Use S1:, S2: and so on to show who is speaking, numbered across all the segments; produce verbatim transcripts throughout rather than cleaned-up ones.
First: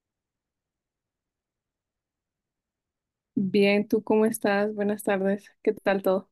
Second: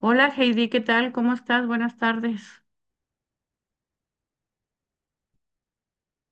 S1: Hola Heidi, ¿qué tal? ¿Cómo estás? Buenas tardes.
S2: Bien, ¿tú cómo estás? Buenas tardes. ¿Qué tal todo?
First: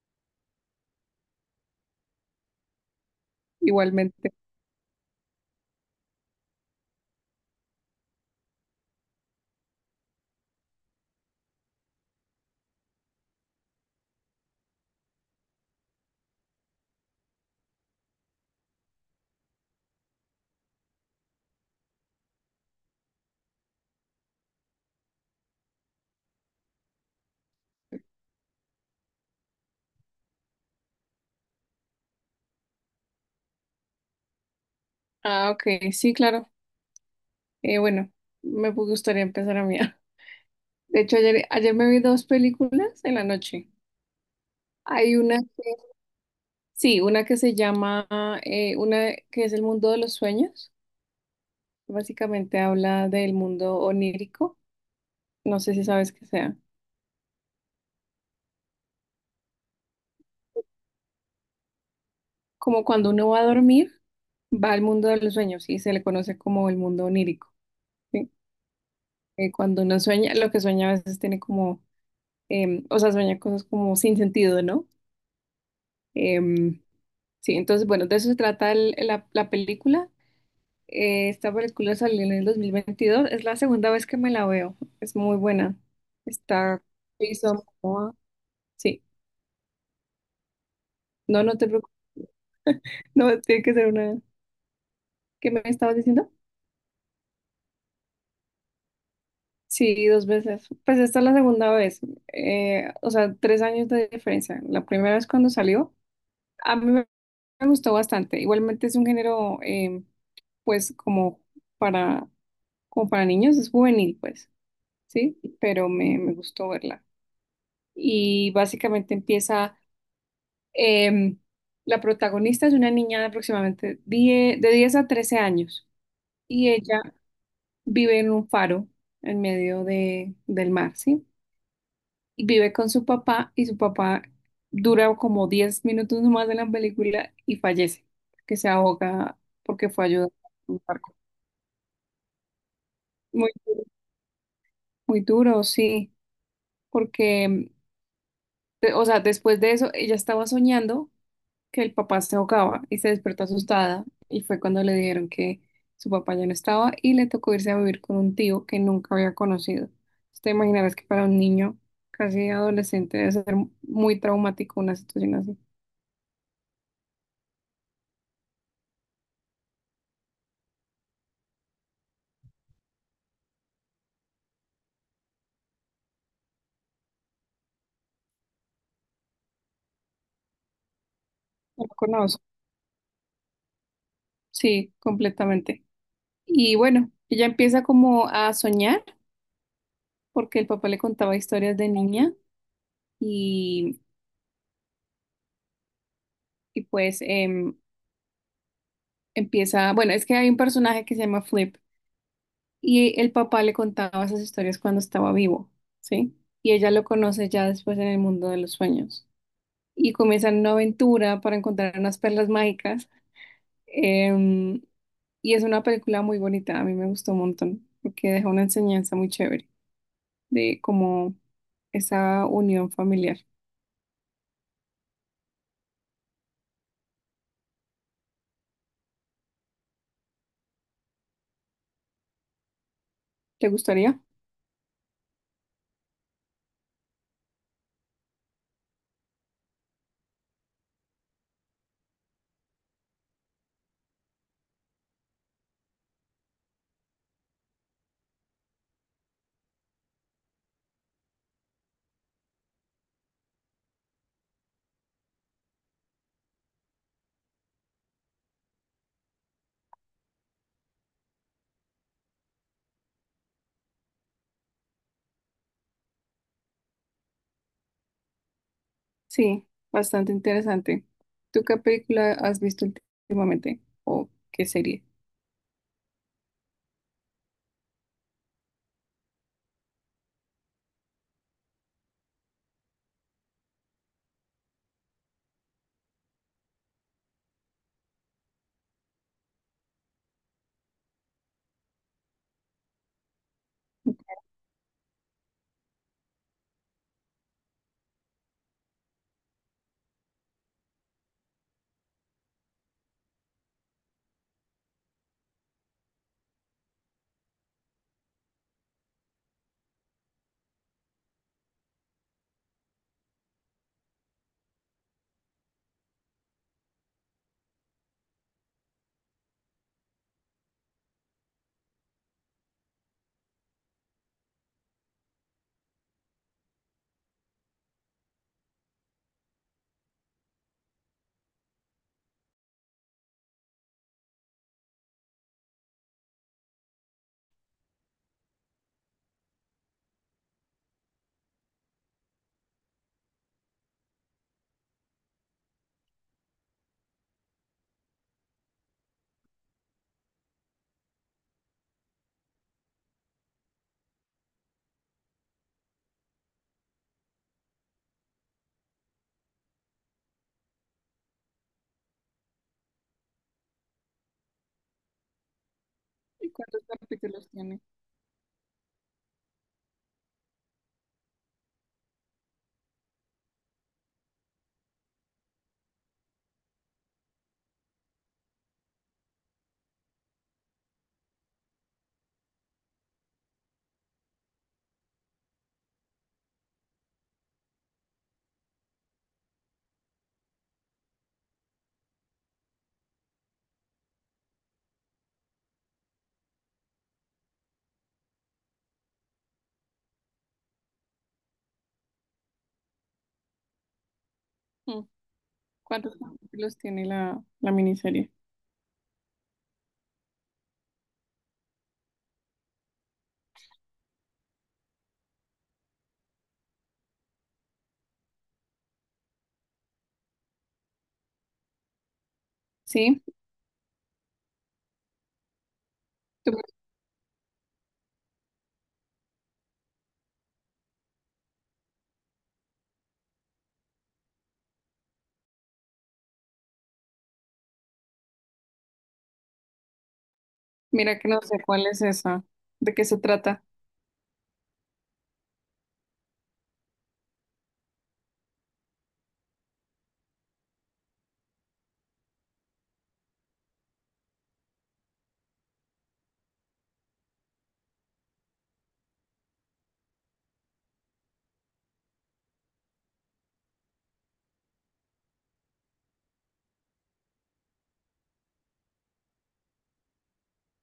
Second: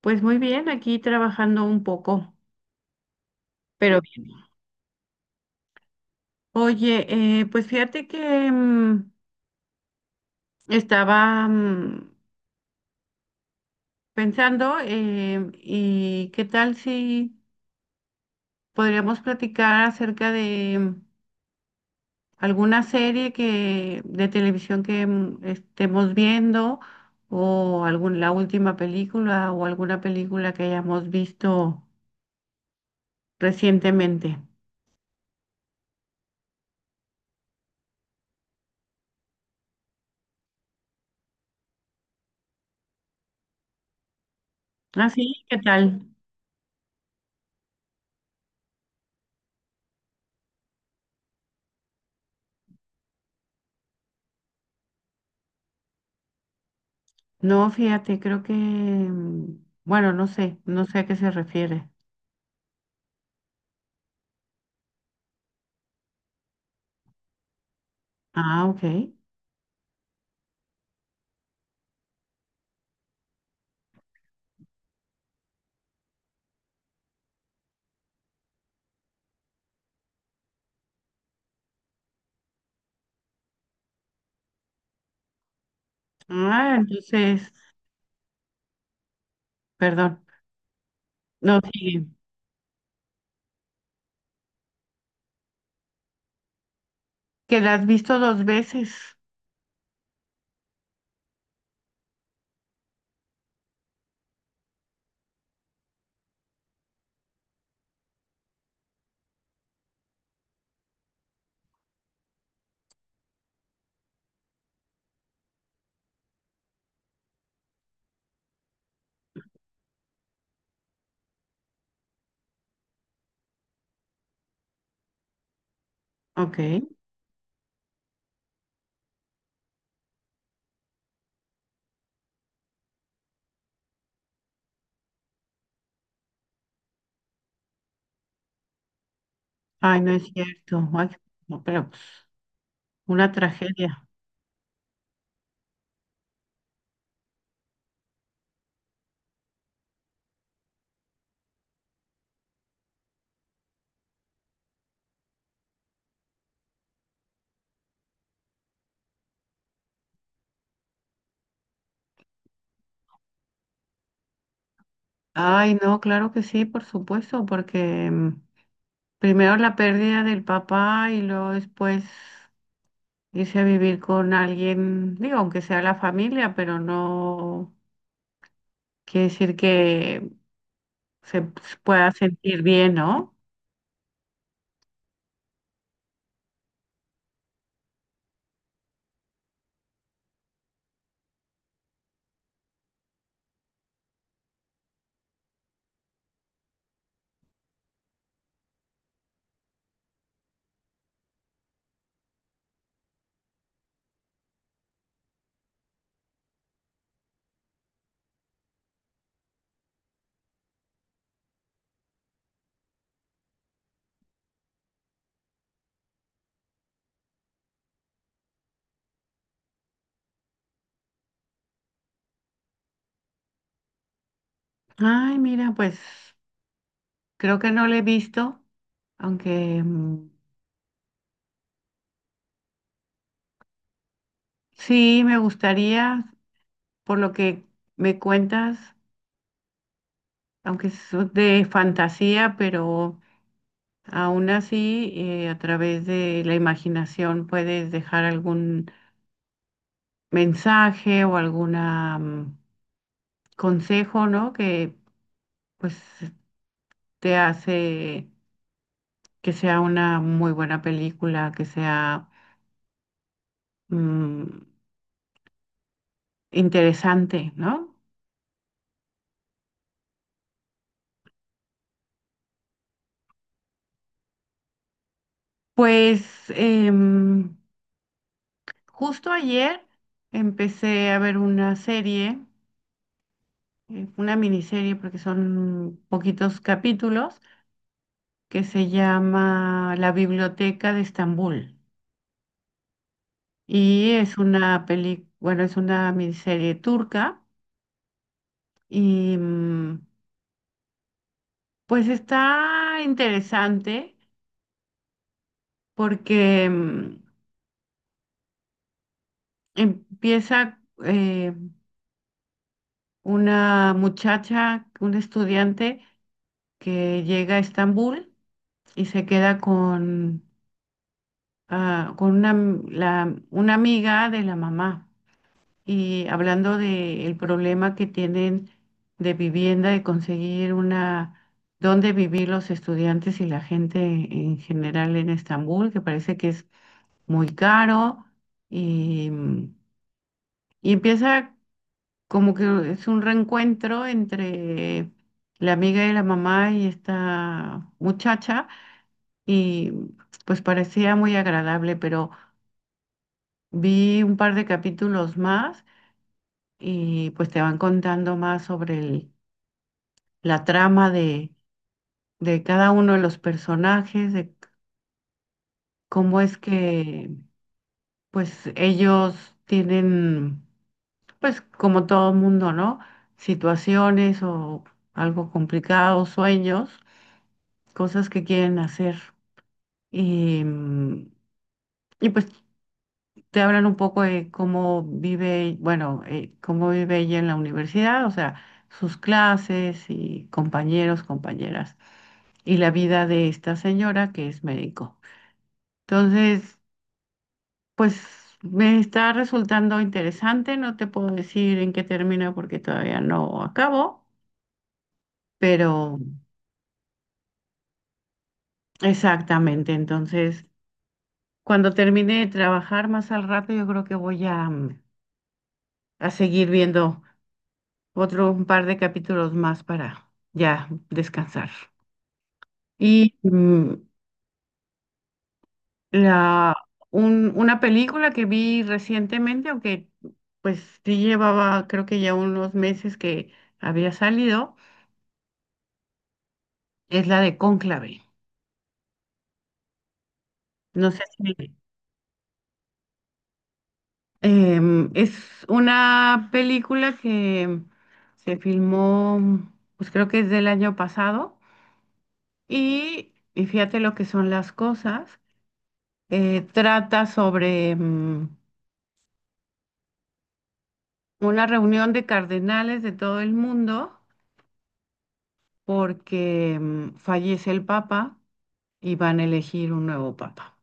S1: Pues muy bien, aquí trabajando un poco, pero bien.
S2: Igualmente.
S1: Oye, eh, pues fíjate que mm, estaba mm, pensando, eh, y qué tal si podríamos platicar acerca de mm, alguna serie que de televisión que mm, estemos viendo o algún, la última película o alguna película que hayamos visto recientemente.
S2: Ah, ok, sí, claro. Eh, bueno, me gustaría empezar a mí. De hecho, ayer, ayer me vi dos películas en la noche. Hay una
S1: Así, ¿qué
S2: que,
S1: tal?
S2: sí, una que se llama, eh, una que es El mundo de los sueños. Básicamente habla del mundo onírico. No sé si sabes qué sea.
S1: No, fíjate, creo que, mm, bueno, no sé, no sé a qué se refiere.
S2: Como cuando uno va a dormir, va al mundo de los sueños y se le conoce como el mundo onírico. ¿Sí?
S1: Ah, ok.
S2: Eh, cuando uno sueña, lo que sueña a veces tiene como em, o sea, sueña cosas como sin sentido, ¿no? Em, sí, entonces, bueno, de eso se trata el- la, la película. Eh, esta película salió en el dos mil veintidós. Es la segunda vez que me la veo, es muy buena.
S1: Ah,
S2: Está
S1: entonces,
S2: Jason Momoa. Sí,
S1: perdón.
S2: no, no
S1: No,
S2: te preocupes,
S1: sí,
S2: no, tiene que ser una. ¿Qué me estabas diciendo?
S1: que la has visto dos veces.
S2: Sí, dos veces. Pues esta es la segunda vez, eh, o sea, tres años de diferencia. La primera vez cuando salió, a mí me gustó bastante. Igualmente es un género, em, pues, como para, como para niños, es juvenil, pues, ¿sí? Pero me, me gustó verla. Y básicamente empieza, em, la protagonista es una niña de aproximadamente diez de diez a trece años
S1: Ok.
S2: y ella vive en un faro en medio de, del mar, ¿sí? Y vive con su papá y su papá dura como diez minutos más de la película y fallece, que se ahoga porque
S1: Ay,
S2: fue
S1: no es
S2: ayudado por un
S1: cierto. Ay,
S2: barco.
S1: no, pero pues, una
S2: Muy,
S1: tragedia.
S2: muy duro, sí, porque, de- o sea, después de eso, ella estaba soñando que el papá se ahogaba y se despertó asustada y fue cuando le dijeron que su papá ya no estaba y le tocó irse a vivir con un tío que nunca había conocido. Entonces, te imaginarás que para un niño casi adolescente debe ser muy traumático una situación así.
S1: Ay, no, claro que sí, por supuesto, porque mm, primero la pérdida del papá y luego después irse a vivir con alguien, digo, aunque sea la familia, pero no quiere decir que se
S2: No lo
S1: pueda
S2: conozco,
S1: sentir bien, ¿no?
S2: sí, completamente. Y bueno, ella empieza como a soñar porque el papá le contaba historias de niña y, y pues em, empieza, bueno, es que hay un personaje que se llama Flip y el papá le contaba esas historias cuando estaba vivo, ¿sí? Y ella lo conoce ya después en el mundo de los sueños y comienzan una aventura para encontrar unas perlas mágicas, em, y es una película muy bonita, a mí me gustó un montón porque deja una enseñanza muy chévere de cómo esa unión familiar.
S1: Ay, mira, pues creo que no lo he visto, aunque, mm,
S2: ¿Te gustaría?
S1: sí me gustaría, por lo que me cuentas, aunque es de fantasía, pero aún así, eh, a través de la imaginación puedes dejar algún mensaje o algún consejo, ¿no? Que pues te hace que sea una muy buena película, que sea... mm, interesante, ¿no?
S2: Sí, bastante interesante. ¿Tú qué película has visto últimamente o qué serie?
S1: Pues, em, justo ayer empecé a ver una serie, eh, una miniserie, porque son poquitos capítulos, que se llama La Biblioteca de Estambul. Y es una peli, bueno, es una miniserie turca y, mm, pues está interesante porque, mm, empieza, eh, una muchacha, un estudiante que llega a Estambul y se queda con, ah, con una, am- la- una amiga de la mamá. Y hablando del problema que tienen de vivienda, de conseguir una, dónde vivir los estudiantes y la gente en general en Estambul, que parece que es muy caro. Y, y empieza como que es un reencuentro entre la amiga de la mamá y esta muchacha y pues parecía muy agradable, pero vi un par de capítulos más y pues te van contando más sobre el- la trama de, de cada uno de los personajes, de cómo
S2: ¿Y
S1: es
S2: cuántos
S1: que
S2: capítulos tiene?
S1: pues ellos tienen, pues como todo mundo, ¿no? Situaciones o algo complicado, sueños, cosas que quieren hacer. Y, mm, y pues te hablan un poco de cómo vive, bueno, eh, cómo vive ella en la universidad, o sea, sus clases y compañeros, compañeras, y la vida de esta señora que es médico. Entonces, pues me está resultando interesante, no te puedo decir en qué termina porque todavía no acabo,
S2: Mm, ¿Cuántos
S1: pero
S2: capítulos tiene la, la miniserie?
S1: exactamente, entonces, cuando termine de trabajar más al rato, yo creo que voy a, mm, a seguir viendo. Otro Un par de capítulos más para ya descansar.
S2: Sí,
S1: Y, mm,
S2: tú-
S1: la, un- una película que vi recientemente, aunque pues sí llevaba creo que ya unos meses que había salido, es la de Cónclave. No
S2: mira
S1: sé
S2: que no
S1: si,
S2: sé cuál es esa, de qué se trata,
S1: em, es una película que se filmó, pues creo que es del año pasado, y, y fíjate lo que son las cosas. Eh, trata sobre... mm, una reunión de cardenales de todo el mundo porque, mm, fallece el papa y van a elegir un nuevo papa.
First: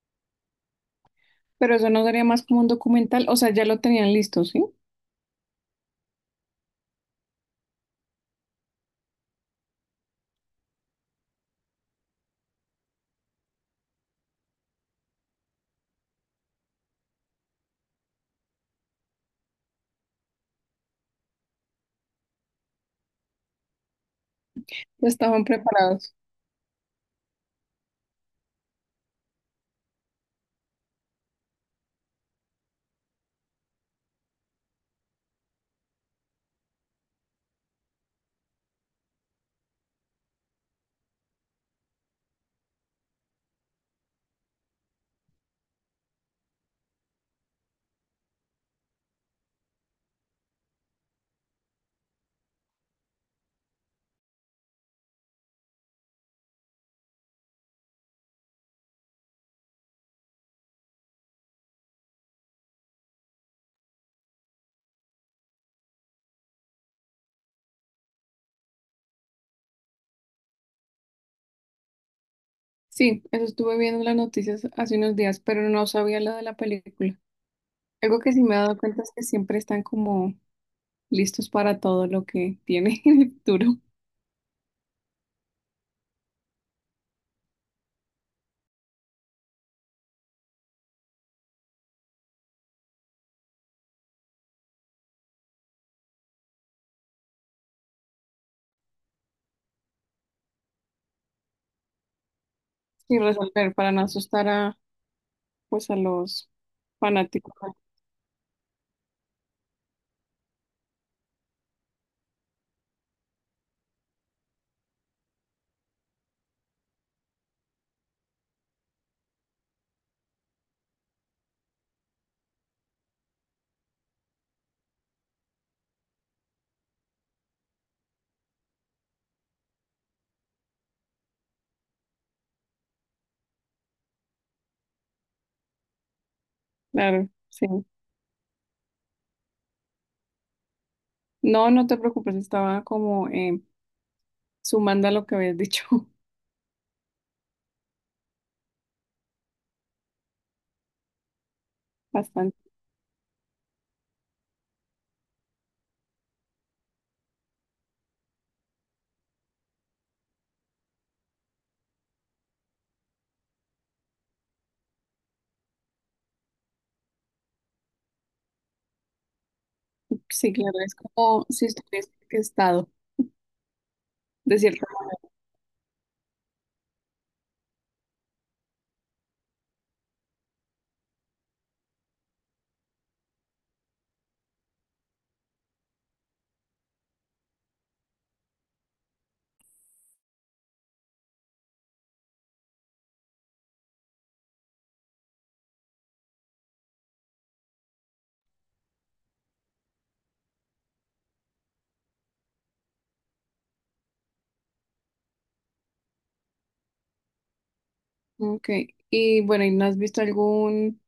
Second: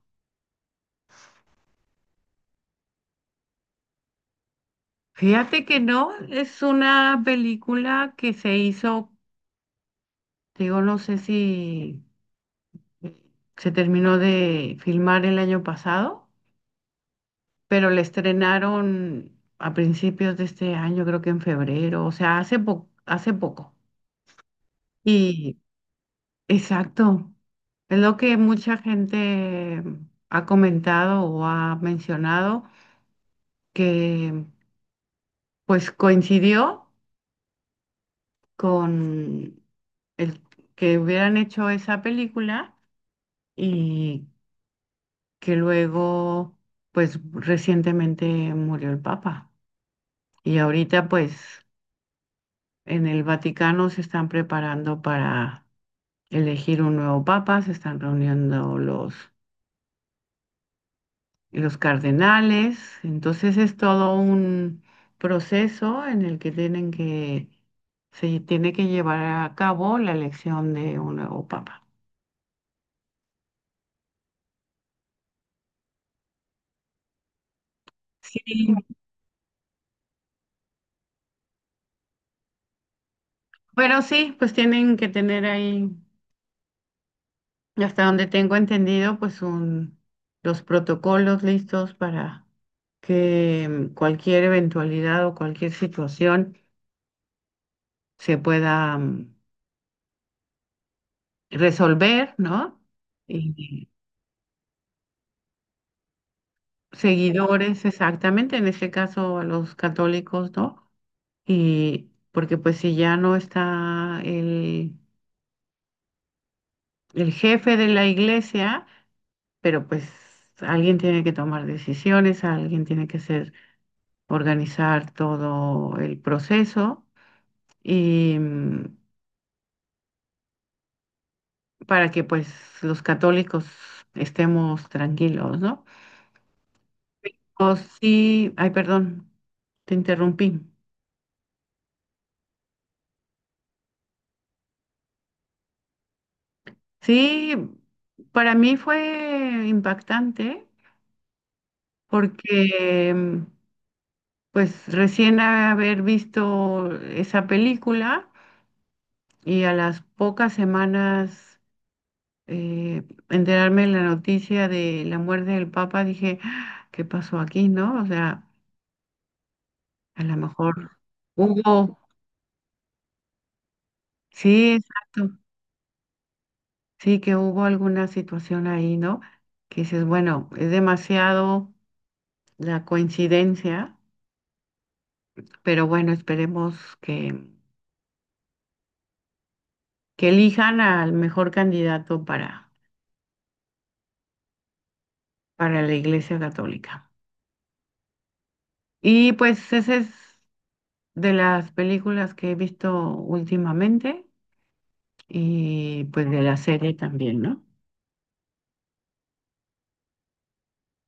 S2: pero eso no sería más como un documental, o sea, ya lo tenían listo, ¿sí?
S1: Fíjate que no, es una película que se hizo, digo, no sé si se terminó de filmar el año pasado, pero la estrenaron a principios de este año, creo que en febrero, o sea, hace po- hace poco.
S2: Ya estaban
S1: Y
S2: preparados.
S1: Exacto. Es lo que mucha gente ha comentado o ha mencionado, que pues coincidió con el que hubieran hecho esa película y que luego pues recientemente murió el Papa. Y ahorita pues en el Vaticano se están preparando para elegir un nuevo Papa, se están reuniendo los los cardenales. Entonces es todo un proceso en el que tienen que, se tiene que llevar a cabo la elección de un nuevo papa.
S2: Sí, eso estuve viendo en las noticias hace unos días, pero no sabía lo de la película. Algo que
S1: Sí,
S2: sí me he dado cuenta es que siempre están como listos para todo lo que tiene en el futuro
S1: pero sí, pues tienen que tener ahí, hasta donde tengo entendido, pues un, los protocolos listos para que, mm, cualquier eventualidad o cualquier situación se pueda, mm, resolver, ¿no?
S2: y resolver
S1: Y
S2: para no asustar a, pues, a los fanáticos.
S1: seguidores, exactamente, en este caso a los católicos, ¿no? Y porque pues si ya no está el, el jefe de la iglesia, pero pues alguien tiene que tomar decisiones, alguien tiene que ser, organizar todo el proceso y, mm, para que pues los católicos estemos tranquilos, ¿no?
S2: Claro,
S1: O
S2: sí.
S1: sí, ay, perdón, te interrumpí.
S2: No, no te preocupes, estaba como eh, sumando a lo que habías dicho.
S1: Sí, para mí fue impactante
S2: Bastante.
S1: porque, mm, pues recién haber visto esa película y a las pocas semanas, eh, enterarme de la noticia de la muerte del Papa, dije, "Ah, ¿qué pasó aquí, no?" O sea, a lo
S2: Sí, claro,
S1: mejor
S2: es como si
S1: hubo,
S2: estuvieras estado, de
S1: sí,
S2: cierto
S1: exacto, sí que hubo alguna situación ahí, ¿no? Que dices, bueno, es demasiado la coincidencia, pero bueno, esperemos que, que elijan al mejor candidato para, para la Iglesia Católica. Y pues esa es de las películas que he visto últimamente y pues de la serie también, ¿no?
S2: modo. Ok, y bueno, ¿y no has visto algún,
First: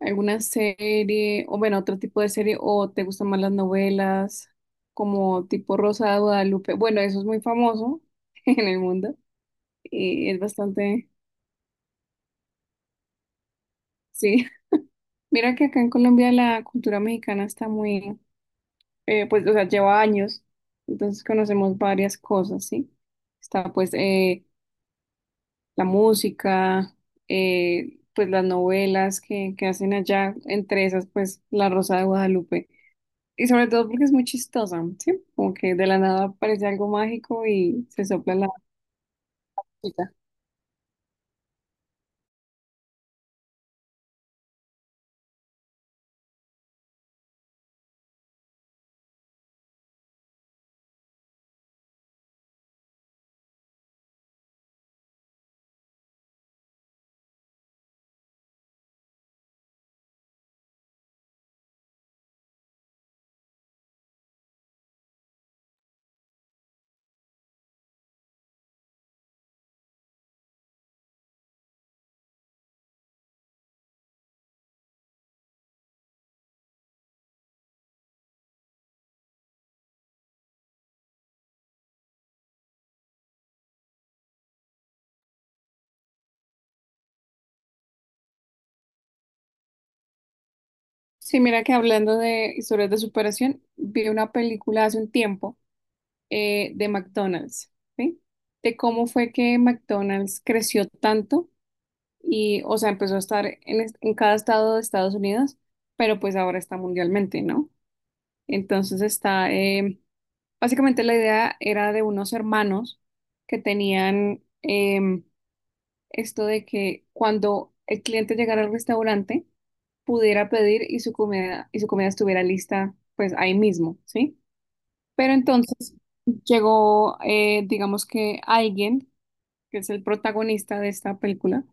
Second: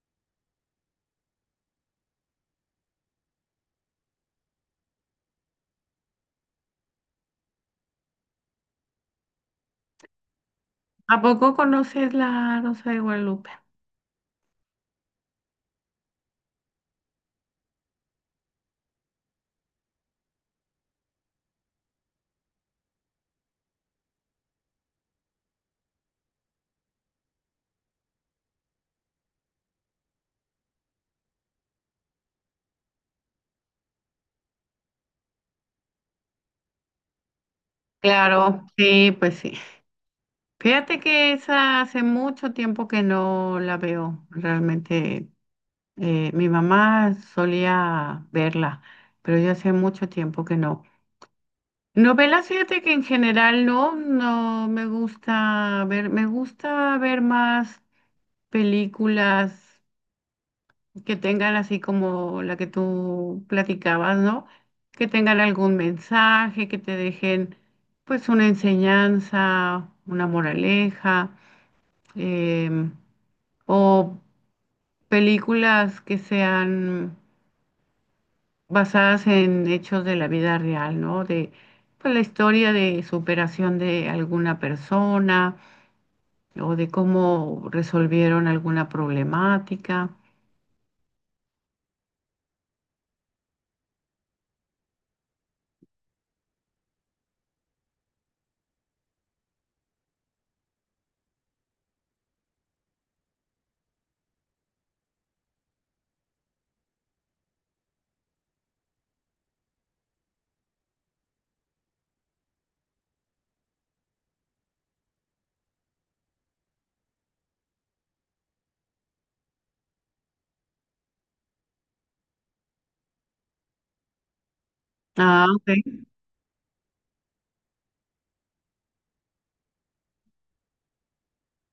S2: alguna serie, o bueno, otro tipo de serie, o te gustan más las novelas, como tipo Rosa de Guadalupe? Bueno, eso es muy famoso en el mundo y es bastante,
S1: ¿A poco conoces la Rosa de Guadalupe?
S2: sí. Mira que acá en Colombia la cultura mexicana está muy eh, pues, o sea, lleva años, entonces conocemos varias cosas, ¿sí? Está pues eh, la música, eh, pues las novelas que, que hacen allá, entre esas pues La Rosa de Guadalupe. Y sobre todo porque es muy chistosa, ¿sí? Como que de la nada aparece algo mágico y se sopla la
S1: Claro, sí, pues sí.
S2: varita.
S1: Fíjate que esa hace mucho tiempo que no la veo. Realmente, eh, mi mamá solía verla, pero yo hace mucho tiempo que no. Novelas, fíjate que en general no, no me gusta ver, me gusta ver más películas que tengan así como la que tú platicabas, ¿no? Que tengan algún mensaje, que te dejen pues una enseñanza, una moraleja, em, o películas que sean basadas en hechos de la vida real, ¿no? De pues, la historia de superación de alguna persona o de cómo resolvieron alguna problemática.
S2: Sí, mira que hablando de historias de superación, vi una película hace un tiempo, eh, de McDonald's, ¿sí? De cómo fue que McDonald's creció tanto y, o sea, empezó a estar en, est- en cada estado de Estados Unidos, pero pues ahora está mundialmente, ¿no? Entonces está, em, básicamente la idea era de unos hermanos que tenían, em, esto de que cuando el cliente llegara al restaurante pudiera pedir y su comida, y su comida estuviera lista, pues ahí mismo, ¿sí? Pero
S1: Ah,
S2: entonces
S1: ok.
S2: llegó, eh, digamos que alguien, que es el protagonista de esta película,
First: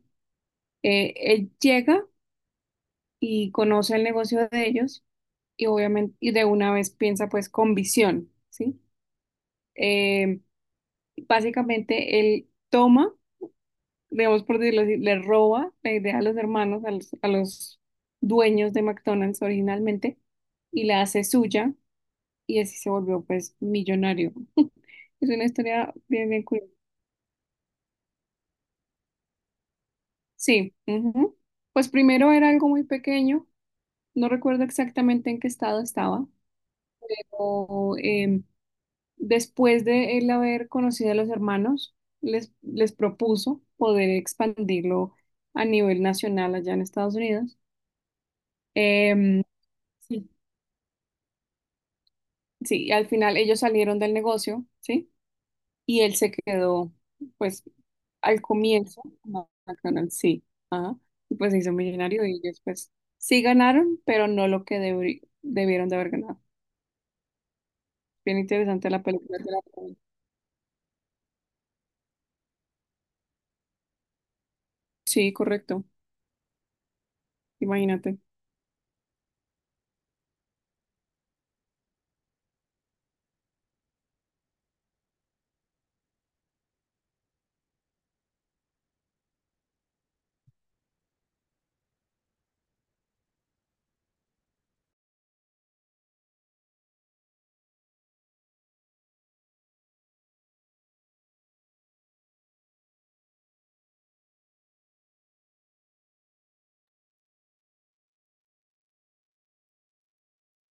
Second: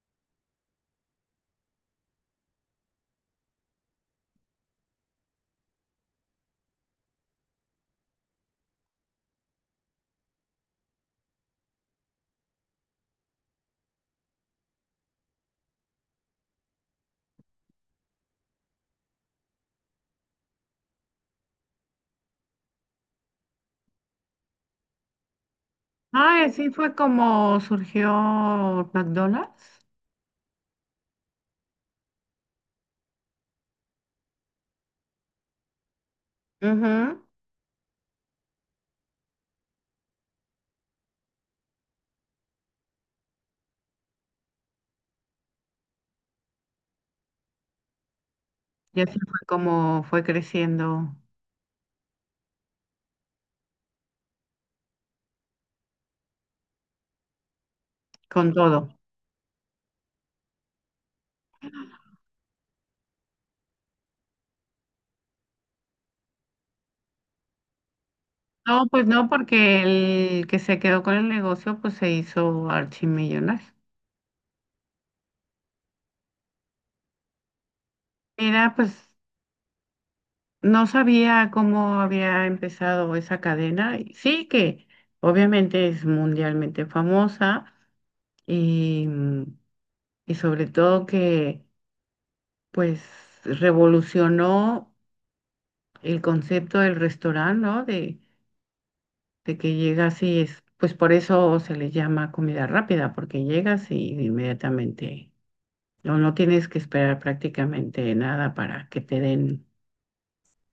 S2: eh, él llega y conoce el negocio de ellos y obviamente y de una vez piensa pues con visión, ¿sí? Eh, básicamente él toma, digamos por decirlo así, le roba la idea a los hermanos, a los, a los dueños de McDonald's originalmente y la hace suya y así se volvió pues millonario. Es una historia bien, bien
S1: Ah, así
S2: curiosa.
S1: fue como surgió McDonald's.
S2: Sí, ujú. Pues primero era algo muy pequeño, no recuerdo exactamente en qué estado estaba.
S1: Ujú.
S2: o, em, Después de él haber conocido a los hermanos, les, les propuso poder expandirlo a nivel nacional allá en Estados Unidos.
S1: Y así fue
S2: Em,
S1: como fue
S2: sí,
S1: creciendo
S2: sí, al final ellos salieron del negocio, ¿sí? Y él se quedó, pues, al
S1: con todo.
S2: comienzo, como McDonald's, sí, ajá, y pues se hizo millonario y ellos, pues, sí ganaron, pero no lo que debri- debieron de haber ganado. Bien
S1: No,
S2: interesante la
S1: pues no,
S2: película. Te la
S1: porque
S2: recomiendo.
S1: el que se quedó con el negocio, pues se hizo archimillonario.
S2: Sí, correcto, imagínate.
S1: Mira, pues no sabía cómo había empezado esa cadena. Y sí que obviamente es mundialmente famosa y, mm, y sobre todo que pues revolucionó el concepto del restaurante, ¿no? De, de que llegas y es, pues por eso se le llama comida rápida, porque llegas y inmediatamente, no, no tienes que esperar prácticamente nada para que te den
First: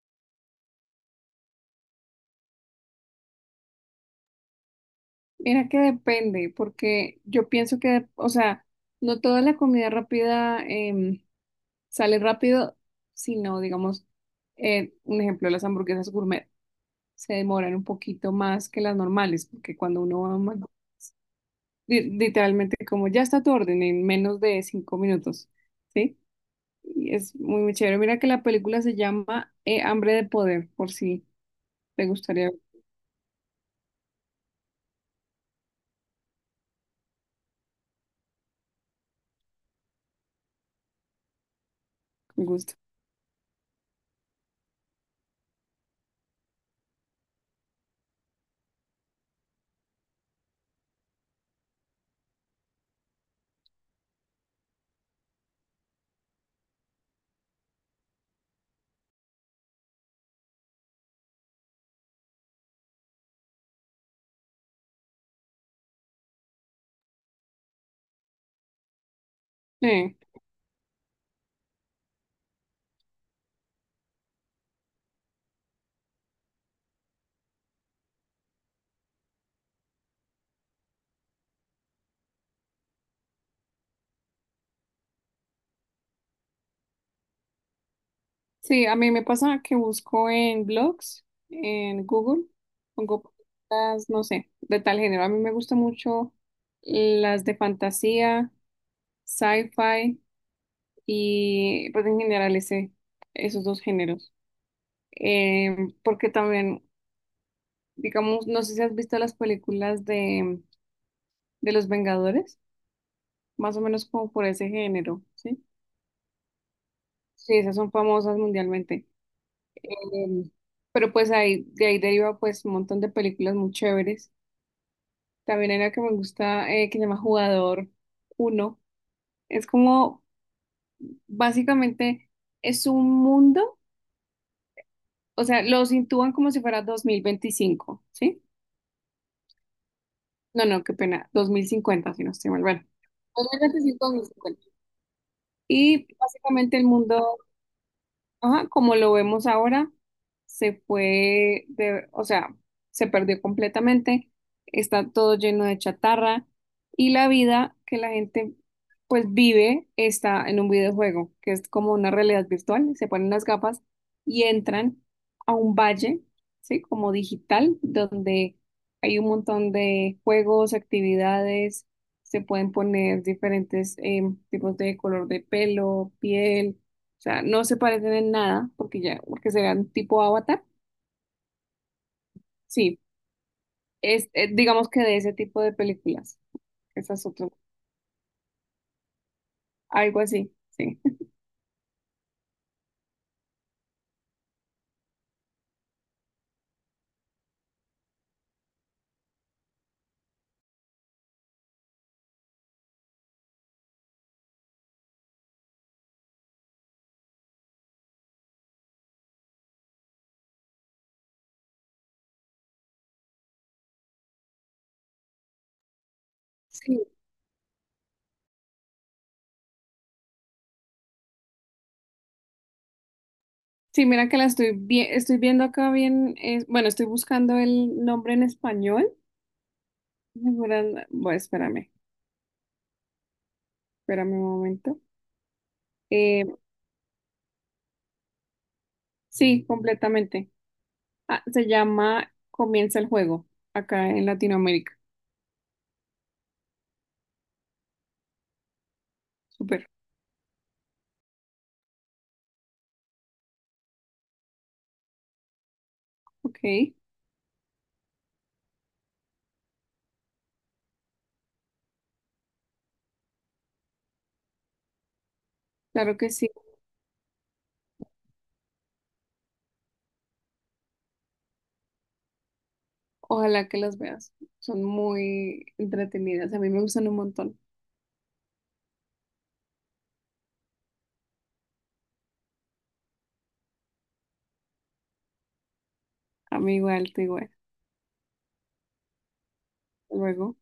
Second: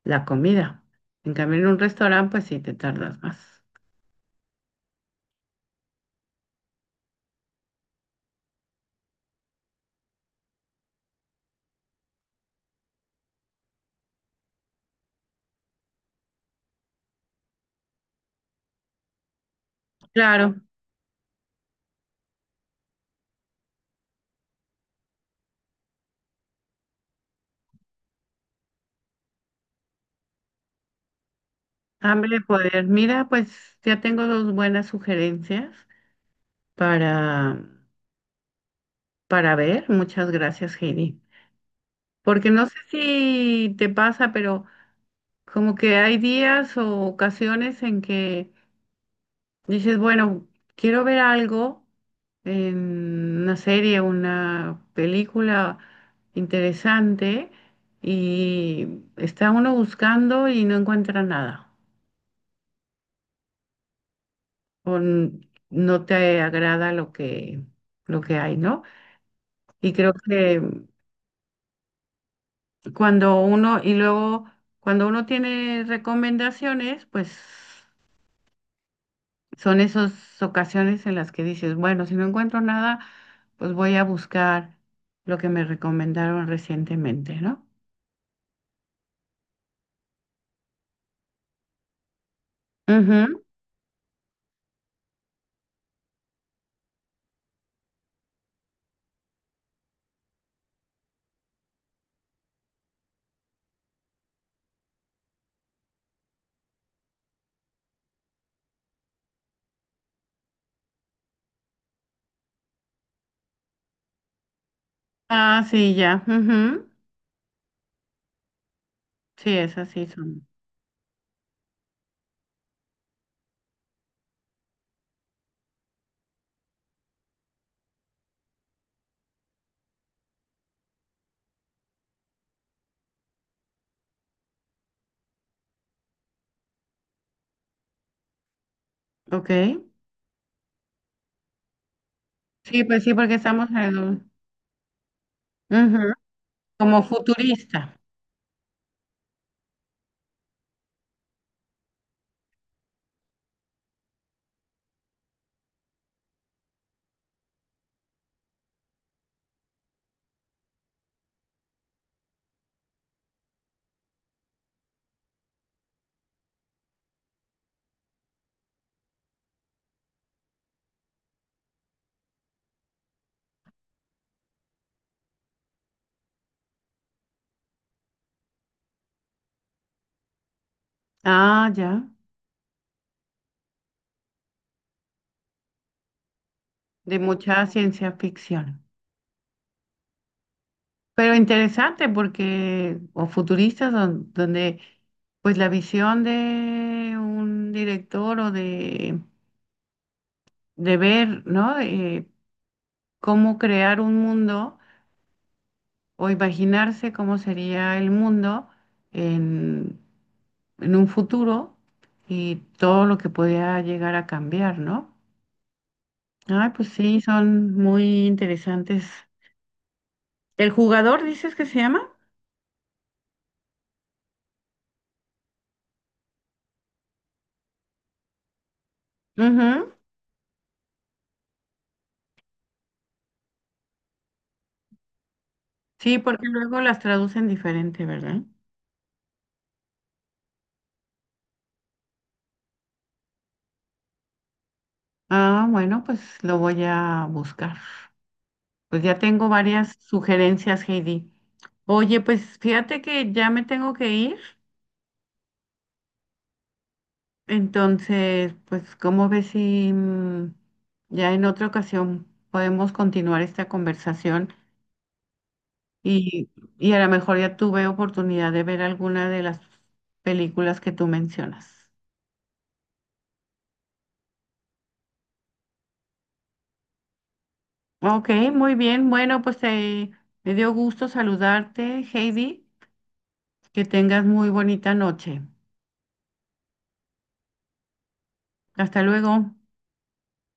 S1: la comida. En cambio, en un restaurante, pues sí te tardas más.
S2: Mira que depende, porque yo pienso que, o sea, no toda la comida rápida, em, sale rápido, sino, digamos, eh, un ejemplo, las hamburguesas gourmet se demoran un poquito más que las normales, porque cuando uno va a un
S1: Claro.
S2: Mac- li- literalmente como ya está tu orden en menos de cinco minutos, ¿sí? Y es muy, muy chévere. Mira que la película se llama, eh, Hambre de Poder, por si te
S1: Hambre de
S2: gustaría,
S1: poder. Mira, pues ya tengo dos buenas sugerencias para, para ver. Muchas gracias, Heidi.
S2: me
S1: Porque no
S2: gusta.
S1: sé si te pasa, pero como que hay días o ocasiones en que dices, bueno, quiero ver algo en una serie, una película interesante y está uno buscando y no encuentra nada. o n- no te agrada lo que, lo que hay, ¿no? Y creo que cuando uno, y luego cuando uno tiene recomendaciones, pues son esas ocasiones en las que dices, bueno, si no encuentro nada, pues voy a buscar lo que me recomendaron recientemente, ¿no?
S2: Sí, a mí me pasa que busco en blogs, en Google, pongo
S1: Ujú.
S2: podcast, no sé, de tal género. A mí me gustan mucho las de fantasía, sci-fi y pues en general ese, esos dos géneros. Em, porque también, digamos, no sé si has visto las películas de, de Los Vengadores, más o menos como por ese género, ¿sí?
S1: Ah, sí, ya. Ujú.
S2: Sí, esas son famosas mundialmente.
S1: Sí, esas sí son.
S2: Em, pero pues ahí, de ahí deriva pues un montón de películas muy chéveres. También hay una que me gusta, eh, que se llama Jugador uno. Es como, básicamente, es un mundo, o sea, los intúan como si fuera dos mil veinticinco, ¿sí?
S1: Ok.
S2: No, no, qué pena, dos mil cincuenta si no estoy mal.
S1: Sí,
S2: Bueno,
S1: pues sí, porque
S2: dos mil
S1: estamos
S2: veinticinco, dos mil
S1: en...
S2: cincuenta Y
S1: Ujú.
S2: básicamente el
S1: Como
S2: mundo,
S1: futurista.
S2: ajá, como lo vemos ahora, se fue de, o sea, se perdió completamente, está todo lleno de chatarra y la vida que la gente pues vive está en un videojuego, que es como una realidad virtual, se ponen las gafas y entran a un valle, ¿sí? Como digital, donde hay un montón de juegos, actividades, se pueden poner diferentes, em, tipos de color de pelo, piel, o sea, no se parecen en nada porque ya, porque serán tipo Avatar.
S1: Ah, ya.
S2: Sí, es, eh, digamos que de ese tipo de películas.
S1: De
S2: Esas otras,
S1: mucha ciencia ficción.
S2: algo así, sí.
S1: Pero interesante porque, o futuristas, don- donde pues la visión de un director o de, de ver, ¿no? Eh, cómo crear un mundo o imaginarse cómo sería el mundo en, en un futuro y todo lo que podía llegar a cambiar, ¿no? Ay, pues
S2: Sí,
S1: sí, son muy interesantes. ¿El jugador dices que se llama?
S2: sí, mira que la estoy vi- estoy viendo acá bien, es- bueno, estoy buscando el nombre en español.
S1: Ujú.
S2: Segura- Bueno, espérame, espérame un momento.
S1: Sí,
S2: Eh,
S1: porque luego las traducen diferente, ¿verdad?
S2: sí, completamente. Ah, se llama Comienza el juego acá en Latinoamérica.
S1: Ah, bueno, pues lo voy a buscar. Pues ya tengo
S2: Súper,
S1: varias sugerencias, Heidi. Oye, pues fíjate que ya me tengo que ir.
S2: ok,
S1: Entonces, pues, ¿cómo ves si, mm, ya en otra ocasión podemos continuar esta conversación?
S2: claro que sí.
S1: Y, y a lo mejor ya tuve oportunidad de ver alguna de las películas que tú mencionas.
S2: Ojalá que las veas. Son muy entretenidas. A mí me gustan un montón.
S1: Ok, muy bien. Bueno, pues, eh, me dio gusto saludarte, Heidi. Que tengas muy bonita noche.
S2: A mí igual, te igual.
S1: Hasta luego.
S2: Luego.